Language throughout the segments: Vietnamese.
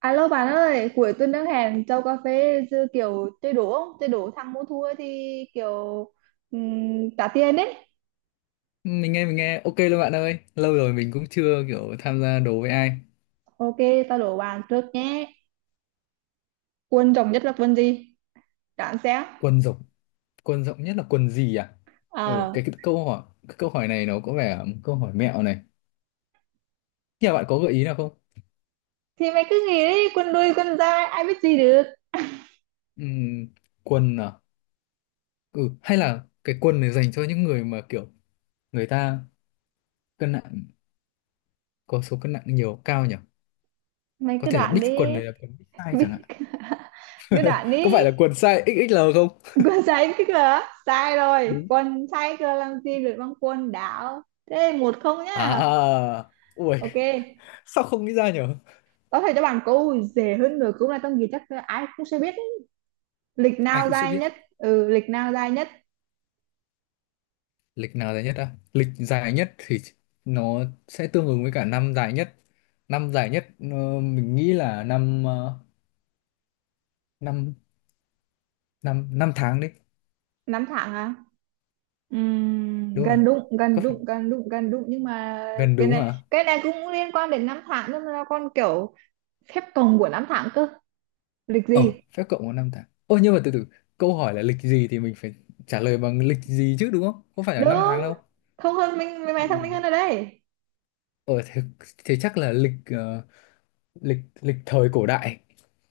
Alo bạn ơi, cuối tuần đang hẹn châu cà phê chứ kiểu chơi đố không? Chơi đố thắng mua thua thì kiểu trả tiền đấy. Mình nghe ok luôn bạn ơi, lâu rồi mình cũng chưa kiểu tham gia đố với ai. Ok, tao đố bạn trước nhé. Quân rồng nhất là quân gì? Đoán xem. Quần rộng, quần rộng nhất là quần gì à? ừ Ờ, cái, cái câu hỏi, câu hỏi này nó có vẻ là một câu hỏi mẹo này. Nhà bạn có gợi ý nào không? thì mày cứ nghĩ đi, quân đuôi, quân dài, ai biết gì được. Ừm, Quần à? Ừ, hay là cái quần này dành cho những người mà kiểu người ta cân nặng, có số cân nặng nhiều cao nhỉ. Mày Có cứ thể là đoán big, quần đi. này là quần big size Biết chẳng hạn. cứ đoán Có đi. phải là quần size XXL không? Quân sai cái cửa. Sai rồi. Đúng. Quân sai cửa làm gì được bằng quân đảo. Thế một không nhá. À, ui, Ok. sao không nghĩ ra nhỉ? Có thể cho bạn câu dễ hơn nữa cũng là trong gì chắc ai cũng sẽ biết ấy. Lịch Ai nào cũng sẽ dài biết. nhất? Ừ, lịch nào dài nhất? Lịch nào dài nhất á? Lịch dài nhất thì nó sẽ tương ứng với cả năm dài nhất. Năm dài nhất mình nghĩ là năm năm năm năm tháng đấy. Năm tháng à? Đúng rồi. Gần đúng, gần Có phải đúng, gần đúng, gần đúng, nhưng mà gần cái đúng này à? cái này cũng liên quan đến năm tháng, nhưng mà con kiểu phép cộng của năm tháng cơ. Lịch gì? Ờ, Phép cộng có năm tháng. Ôi nhưng mà từ từ, câu hỏi là lịch gì thì mình phải trả lời bằng lịch gì chứ đúng không? Không phải là năm Đúng, tháng đâu. thông hơn mình, mày mày thông Ừ. minh hơn ở đây. Ờ thế, thế chắc là lịch lịch, lịch thời cổ đại,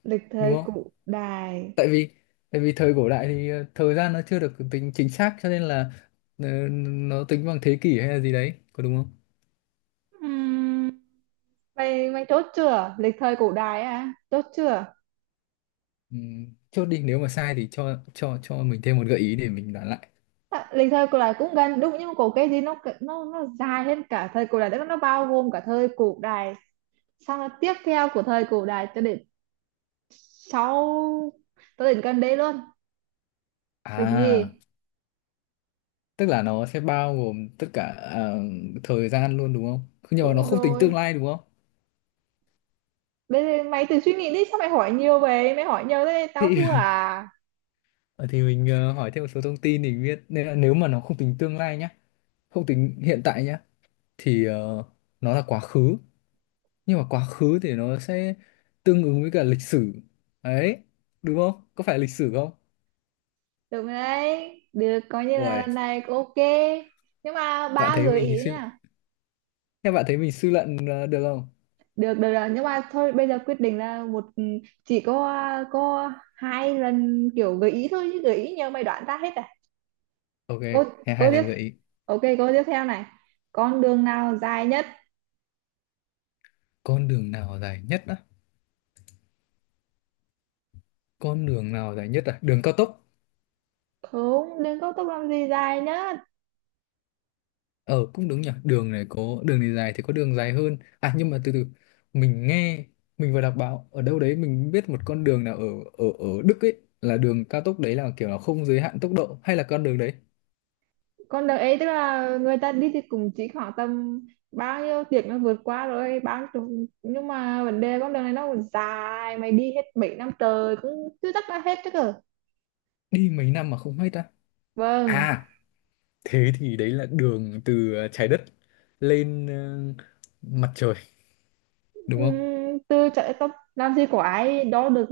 Lịch đúng thời không? cổ đại? Tại vì thời cổ đại thì thời gian nó chưa được tính chính xác cho nên là nó tính bằng thế kỷ hay là gì đấy, có đúng không? Ừm, mày mày chốt chưa? Lịch thời cổ đại à, chốt chưa? Ừ, chốt đi, nếu mà sai thì cho mình thêm một gợi ý để mình đoán lại. À, lịch thời cổ đại cũng gần đúng, nhưng mà có cái gì nó dài hơn cả thời cổ đại, tức là nó bao gồm cả thời cổ đại, xong là tiếp theo của thời cổ đại cho đến sau, cho đến gần đây luôn. Lịch À, gì? tức là nó sẽ bao gồm tất cả ờ, thời gian luôn đúng không? Nhưng mà nó Đúng không tính rồi, tương lai đúng không? đây mày tự suy nghĩ đi, sao mày hỏi nhiều vậy, mày hỏi nhiều thế tao Thì thua à? Mình hỏi thêm một số thông tin để biết, nên là nếu mà nó không tính tương lai nhá, không tính hiện tại nhá, thì nó là quá khứ. Nhưng mà quá khứ thì nó sẽ tương ứng với cả lịch sử đấy, đúng không? Có phải lịch sử không? Được rồi đấy, được coi như là Ôi, lần này cũng ok, nhưng mà bạn ba thấy gợi mình ý nha. thế bạn thấy mình suy luận được không? Được, được rồi, nhưng mà thôi bây giờ quyết định là một, chỉ có có hai lần kiểu gợi ý thôi, chứ gợi ý nhiều mày đoán ra hết à. Ok, cô thế cô hai tiếp. lần gợi ý. Ok, cô tiếp theo này. Con đường nào dài nhất? Con đường nào dài nhất á? Con đường nào dài nhất à? Đường cao tốc. Không, đường cao tốc làm gì dài nhất. Ờ cũng đúng nhỉ, đường này có đường này dài thì có đường dài hơn à, nhưng mà từ từ mình nghe, mình vừa đọc báo ở đâu đấy, mình biết một con đường nào ở ở ở Đức ấy, là đường cao tốc đấy, là kiểu là không giới hạn tốc độ hay là con đường đấy. Con đường ấy tức là người ta đi thì cũng chỉ khoảng tầm bao nhiêu tiếng nó vượt qua rồi nhưng mà vấn đề con đường này nó còn dài, mày đi hết mấy năm trời cũng chưa chắc đã hết chứ cơ. Đi mấy năm mà không hết á? Vâng. À, thế thì đấy là đường từ trái đất lên mặt trời đúng không? Từ chạy tóc làm gì có ai đó được,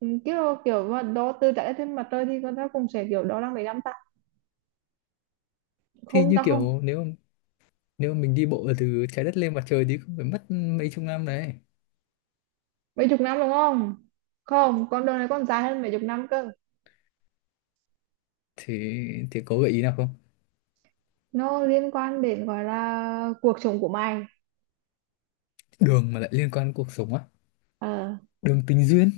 kiểu kiểu đó tư chạy trên mặt trời thì con ta cũng sẽ kiểu đó là mấy năm ta, Thì không như ta không. kiểu, nếu nếu mà mình đi bộ từ trái đất lên mặt trời thì cũng phải mất mấy chục năm đấy. Mấy chục năm đúng không? Không, con đường này còn dài hơn mấy chục năm cơ. Thì có gợi ý nào không? Nó liên quan đến gọi là cuộc sống của mày. Đường mà lại liên quan đến cuộc sống á? Ờ, Đường tình duyên.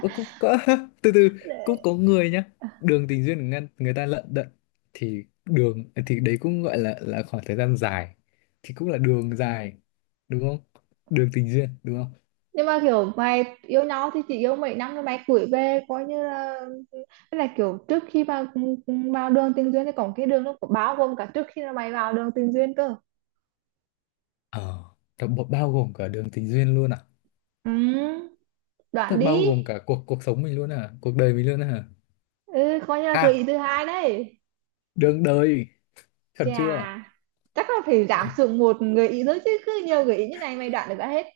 Ơ, cũng có từ từ, cũng có người nhá, đường tình duyên người, người ta lận đận, thì đường, thì đấy cũng gọi là khoảng thời gian dài, thì cũng là đường dài, đúng không? Đường tình duyên đúng không? nhưng mà kiểu mày yêu nhau thì chỉ yêu mấy năm rồi mày cưới về coi như là, tức là kiểu trước khi mà vào đường tình duyên thì còn cái đường nó có bao gồm cả trước khi mà mày vào đường tình duyên cơ. Ờ, nó bao bao gồm cả đường tình duyên luôn à? Ừ, Thế đoạn bao đi. gồm cả cuộc cuộc sống mình luôn à? Cuộc đời mình luôn à? Ừ, coi như là gợi À, ý thứ hai đấy. đường đời, chuẩn chưa? Chà, chắc là phải giảm Ờ, xuống một gợi ý nữa, chứ cứ nhiều gợi ý như này mày đoạn được ra hết.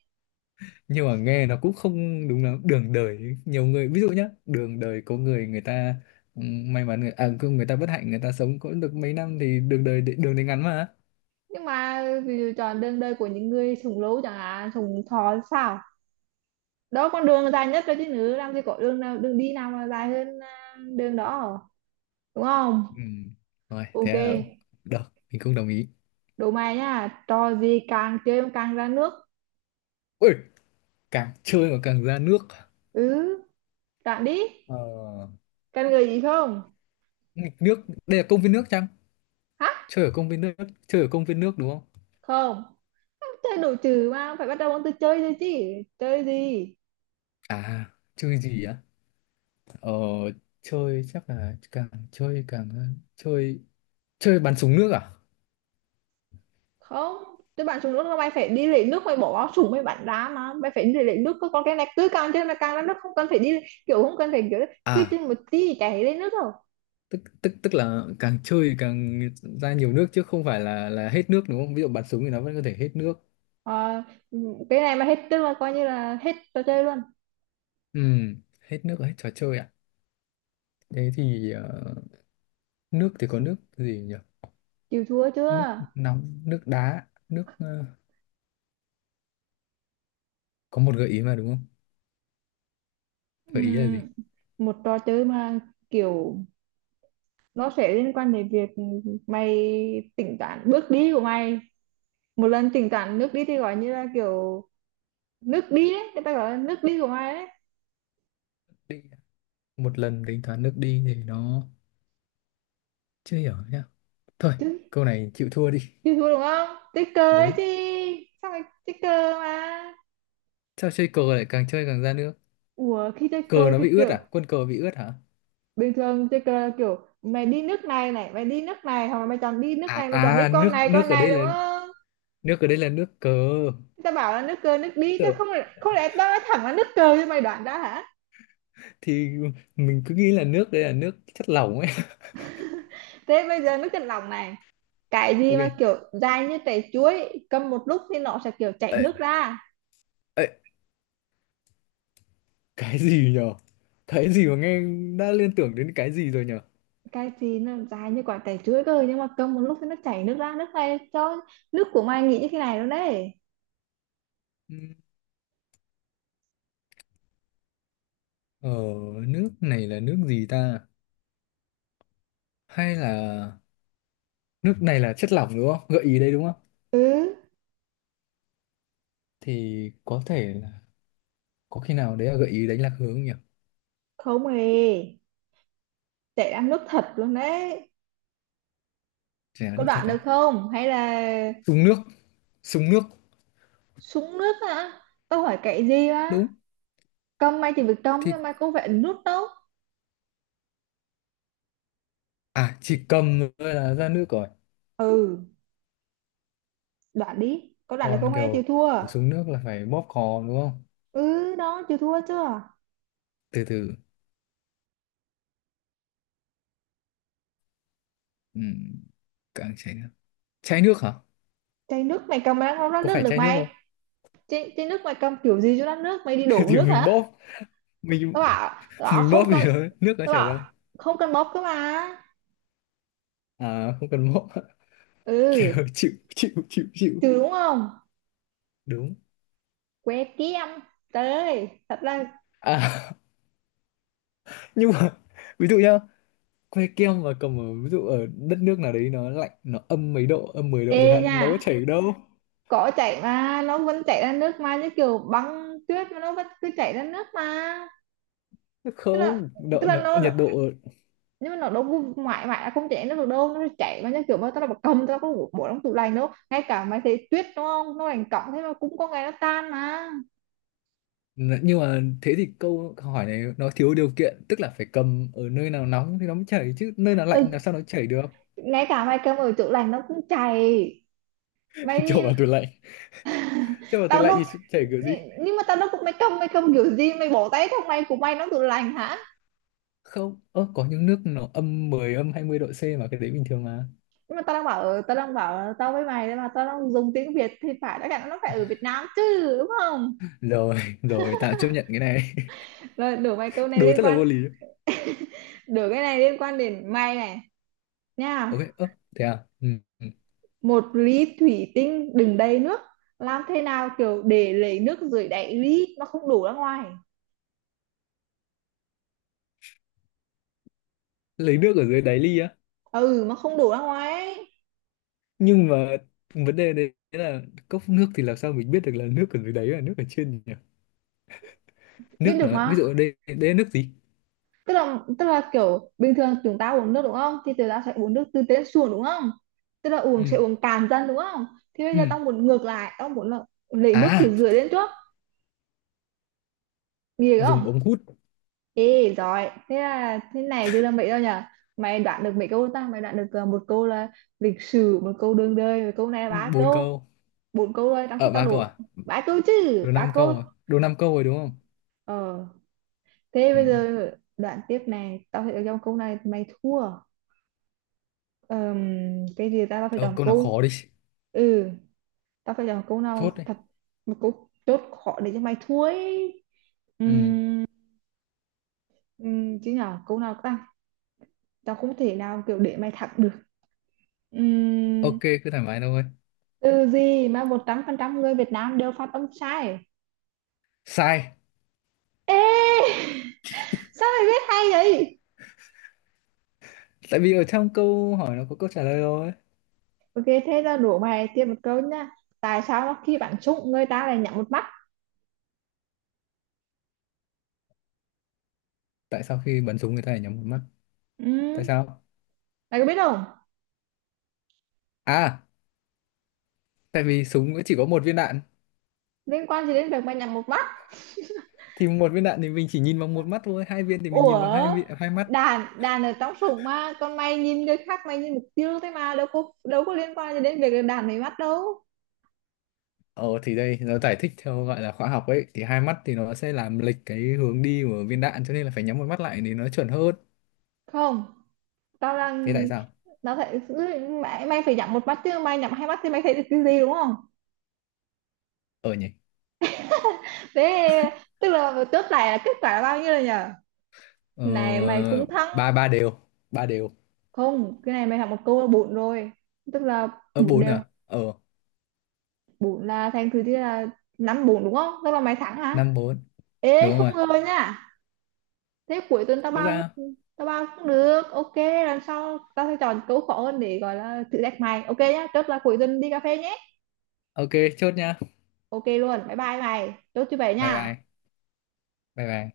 nhưng mà nghe nó cũng không đúng lắm. Đường đời, nhiều người, ví dụ nhá, đường đời có người người ta may mắn, người, à, có người ta bất hạnh, người ta sống có được mấy năm thì đường đời ngắn mà. Nhưng mà ví dụ chọn đường đời của những người sống lâu chẳng hạn, sống thọ sao, đó con đường dài nhất rồi chứ, nữa làm gì có đường nào, đường đi nào mà dài hơn đường đó, đúng không? Ừ, rồi, Ok. Ok. thế là, được, mình không đồng ý. Đố mày nha, trò gì càng chơi mà càng ra nước. Ui, càng chơi mà càng ra nước. Ừ, đoạn đi. Ờ, Cần gợi ý không? Nghịch nước, đây là công viên nước chăng? Hả? Chơi ở công viên nước, đúng không? Không, chơi đồ trừ mà phải bắt đầu bằng từ chơi thôi chứ. Chơi gì? À, chơi gì á? Ờ, Chơi chắc là càng chơi càng chơi, chơi bắn súng nước à? Không, tức bạn xuống nước là mày phải đi lấy nước, mày bỏ vào súng mày bắn ra, mà mày phải đi lấy nước cơ. Còn cái này cứ càng chơi mà càng ra nước, không cần phải đi, kiểu không cần phải kiểu cứ chơi À, một tí chảy lên nước rồi. tức tức tức là càng chơi càng ra nhiều nước chứ không phải là hết nước đúng không? Ví dụ bắn súng thì nó vẫn có thể hết nước. Ờ, cái này mà hết tức là coi như là hết trò chơi luôn. Ừ, hết nước hết trò chơi ạ. Thế thì nước thì có nước gì nhỉ? Chịu thua Nước chưa? nóng, nước đá, nước có một gợi ý mà đúng không? Gợi ý là gì? Ừm, một trò chơi mà kiểu nó sẽ liên quan đến việc mày tính toán bước đi của mày, một lần tính toán nước đi thì gọi như là kiểu nước đi đấy người ta gọi là nước đi của mày đấy Đi. Một lần tính toán nước đi thì nó chưa hiểu nhá. Thôi, chứ. câu này chịu thua đi. Hiểu hiểu đúng không? Ticker ấy Đúng. chị. Xong rồi ticker mà. Sao chơi cờ lại càng chơi càng ra nước? Ủa khi Cờ ticker nó thì bị ướt kiểu à? Quân cờ bị ướt hả? bình thường ticker là kiểu mày đi nước này này, mày đi nước này hoặc là mày chọn đi nước À này, mày chọn đi à, nước, con này đúng không? nước ở đây là nước cờ. Tao bảo là nước cờ nước đi, tao Tờ- không, không lẽ tao nói thẳng là nước cờ cho mày đoán ra hả? Thì mình cứ nghĩ là nước đây là nước chất lỏng ấy. Thế bây giờ nước chân lòng này, cái gì Ok. mà kiểu dài như trái chuối, cầm một lúc thì nó sẽ kiểu chảy Ê, nước ra. ê, cái gì nhở? Cái gì mà nghe đã liên tưởng đến cái gì rồi nhở? Cái gì nó dài như quả trái chuối cơ, nhưng mà cầm một lúc thì nó chảy nước ra, nước này cho nước của mày nghĩ như thế này luôn đấy. Ừm, Ờ, nước này là nước gì ta? Hay là nước này là chất lỏng đúng không? Gợi ý đây đúng không? Ừ. Thì có thể là, có khi nào đấy là gợi ý đánh lạc hướng nhỉ? Không hề, chạy đang nước thật luôn đấy. Chả Có nước thật đoạn được à? không hay là Súng nước, súng nước. súng nước hả? Tao hỏi cậy gì á, Đúng câm may thì việc trong thì nhưng mà có vẻ nước đâu. à, chỉ cầm thôi là ra nước rồi. Ừ, đoạn đi, có đoạn được Còn không, em chịu kiểu thua. xuống nước là phải bóp cò đúng không? Ừ đó, chịu thua chưa? Từ từ ừ. càng chảy nước, chảy nước hả? Chai nước mày cầm mà đang không ra Có nước phải được chảy nước mày, không? chai, chai nước mày cầm kiểu gì cho ra nước, mày đi đổ Thì nước mình hả? bóp, mình Tao bảo đó mình bóp không thì cần. Nước nó Tao chảy ra. bảo không cần bóp cơ mà. À không cần bóp. Kiểu Ừ. chịu chịu chịu chịu Trừ đúng không? đúng Que kiếm, tới thật ra. à. Nhưng mà ví dụ nhá, que kem mà cầm ở ví dụ ở đất nước nào đấy nó lạnh, nó âm mấy độ, âm 10 độ Ê chẳng hạn, nha, nó có chảy được đâu. cỏ chảy mà nó vẫn chảy ra nước mà, như kiểu băng tuyết mà nó vẫn cứ chảy ra nước mà. tức là Không tức độ, là nó nhiệt độ. nhưng mà nó đâu có mãi mãi là không chảy ra nước được đâu, nó chảy mà, như kiểu mà tao là một cầm tao có bộ trong tủ lạnh đâu, ngay cả mày thấy tuyết đúng không, nó lạnh cộng thế mà cũng có ngày nó tan mà. Nhưng mà thế thì câu hỏi này nó thiếu điều kiện, tức là phải cầm ở nơi nào nóng thì nó mới chảy chứ nơi nào ừ, lạnh làm sao nó chảy được. ngay cả mày cầm ở tủ lạnh nó cũng chảy, mày Cho đi. vào tủ lạnh, Tao đâu, thì chảy kiểu gì? nhưng mà tao đâu cũng mày cầm, mày cầm kiểu gì mày bỏ tay trong mày của mày nó tủ lạnh hả. Không, ơ, có những nước nó âm mười, âm 20 độ C mà, cái đấy bình thường mà. Nhưng mà tao đang bảo, tao đang bảo tao với mày đấy, mà tao đang dùng tiếng Việt thì phải đã cả nó phải ở Việt Nam chứ đúng không. Rồi, rồi tạm chấp nhận cái này. Rồi, đổi mày, câu này Đối liên rất là quan, vô lý. đổi cái này liên quan đến mày này nha. Ok, ơ, thế à. Ừ. ừ. Một ly thủy tinh đựng đầy nước, làm thế nào kiểu để lấy nước dưới đáy ly nó không đổ ra ngoài. Lấy nước ở dưới đáy ly á? Ừ, nó không đổ ra ngoài ấy. Nhưng mà vấn đề đấy là cốc nước thì làm sao mình biết được là nước ở dưới đáy là nước ở trên nhỉ? Nước Biết nó được ví dụ mà, ở đây, đây là nước gì? tức là kiểu bình thường chúng ta uống nước đúng không, thì chúng ta sẽ uống nước từ trên xuống đúng không, tức là uống Ừ, sẽ uống cạn dần đúng không. Thì bây giờ ừ tao muốn ngược lại, tao muốn là lấy nước phía à, dưới lên trước. Ghê dùng không? ống hút. Ê, giỏi. Thế là thế này chứ làm mấy đâu nhở? Mày đoán được mấy câu ta? Mày đoán được một câu là lịch sử, một câu đường đời, một câu này là ba Bốn câu, câu. bốn câu rồi, trong khi Ở, tao ba câu đủ à? ba câu chứ, Đồ năm ba câu. câu à, đồ năm câu rồi đúng không? Ờ, thế bây Ừ. giờ đoạn tiếp này, tao phải chọn câu này mày thua. Ờm, cái gì ta, tao phải Ờ, chọn câu nào câu. khó đi, Ừ, tao phải chọn câu nào chốt đi. thật một câu chốt khó để cho mày thua ấy. Ừ. Ừm, chứ nhở, câu nào ta? Tao không thể nào kiểu để mày thắng được. Ừm, Ok, cứ thoải mái thôi. từ gì mà 100% người Việt Nam đều phát âm sai. Sai. Ê, sao mày biết hay vậy. Tại vì ở trong câu hỏi nó có câu trả lời rồi. Ok, thế ra đổ bài, tiếp một câu nha. Tại sao mà khi bạn trúng người ta lại nhắm một mắt? Tại sao khi bắn súng người ta lại nhắm một mắt? Tại Ừ. sao Mày có biết không? à? Tại vì súng chỉ có một viên đạn. Liên quan gì đến việc mày nhắm một mắt? Thì một viên đạn thì mình chỉ nhìn bằng một mắt thôi, hai viên thì mình Ủa, nhìn bằng hai hai mắt. đàn đàn ở trong sủng mà còn mày nhìn người khác, mày nhìn mục tiêu thế mà đâu có, đâu có liên quan gì đến việc đàn mày mắt đâu. Ờ thì đây nó giải thích theo gọi là khoa học ấy, thì hai mắt thì nó sẽ làm lệch cái hướng đi của viên đạn cho nên là phải nhắm một mắt lại thì nó chuẩn hơn. Không, tao Thế đang, tại sao? nó phải, mày mày phải nhắm một mắt chứ, mày nhắm hai mắt thì mày thấy được cái gì đúng không. Ờ nhỉ. Thế tức là chốt lại là kết quả là bao nhiêu rồi nhở? Ờ, Này mày cũng thắng. ba, ba đều. Ba đều. Không, cái này mày học một câu là bốn rồi, tức là Ở bốn bốn đều, à? Ờ, bốn là thành thứ thì là năm bốn đúng không, tức là mày thắng hả. năm bốn. Ê Đúng không rồi. ngờ nha. Thế cuối tuần Rõ ra. Tao bao cũng được ok. Lần sau tao sẽ chọn câu khó hơn để gọi là thử thách mày, ok nhá, chốt là cuối tuần đi cà phê nhé. Ok, chốt nha. Ok luôn, bye bye mày, chốt như vậy Bye nha. bye. bye bye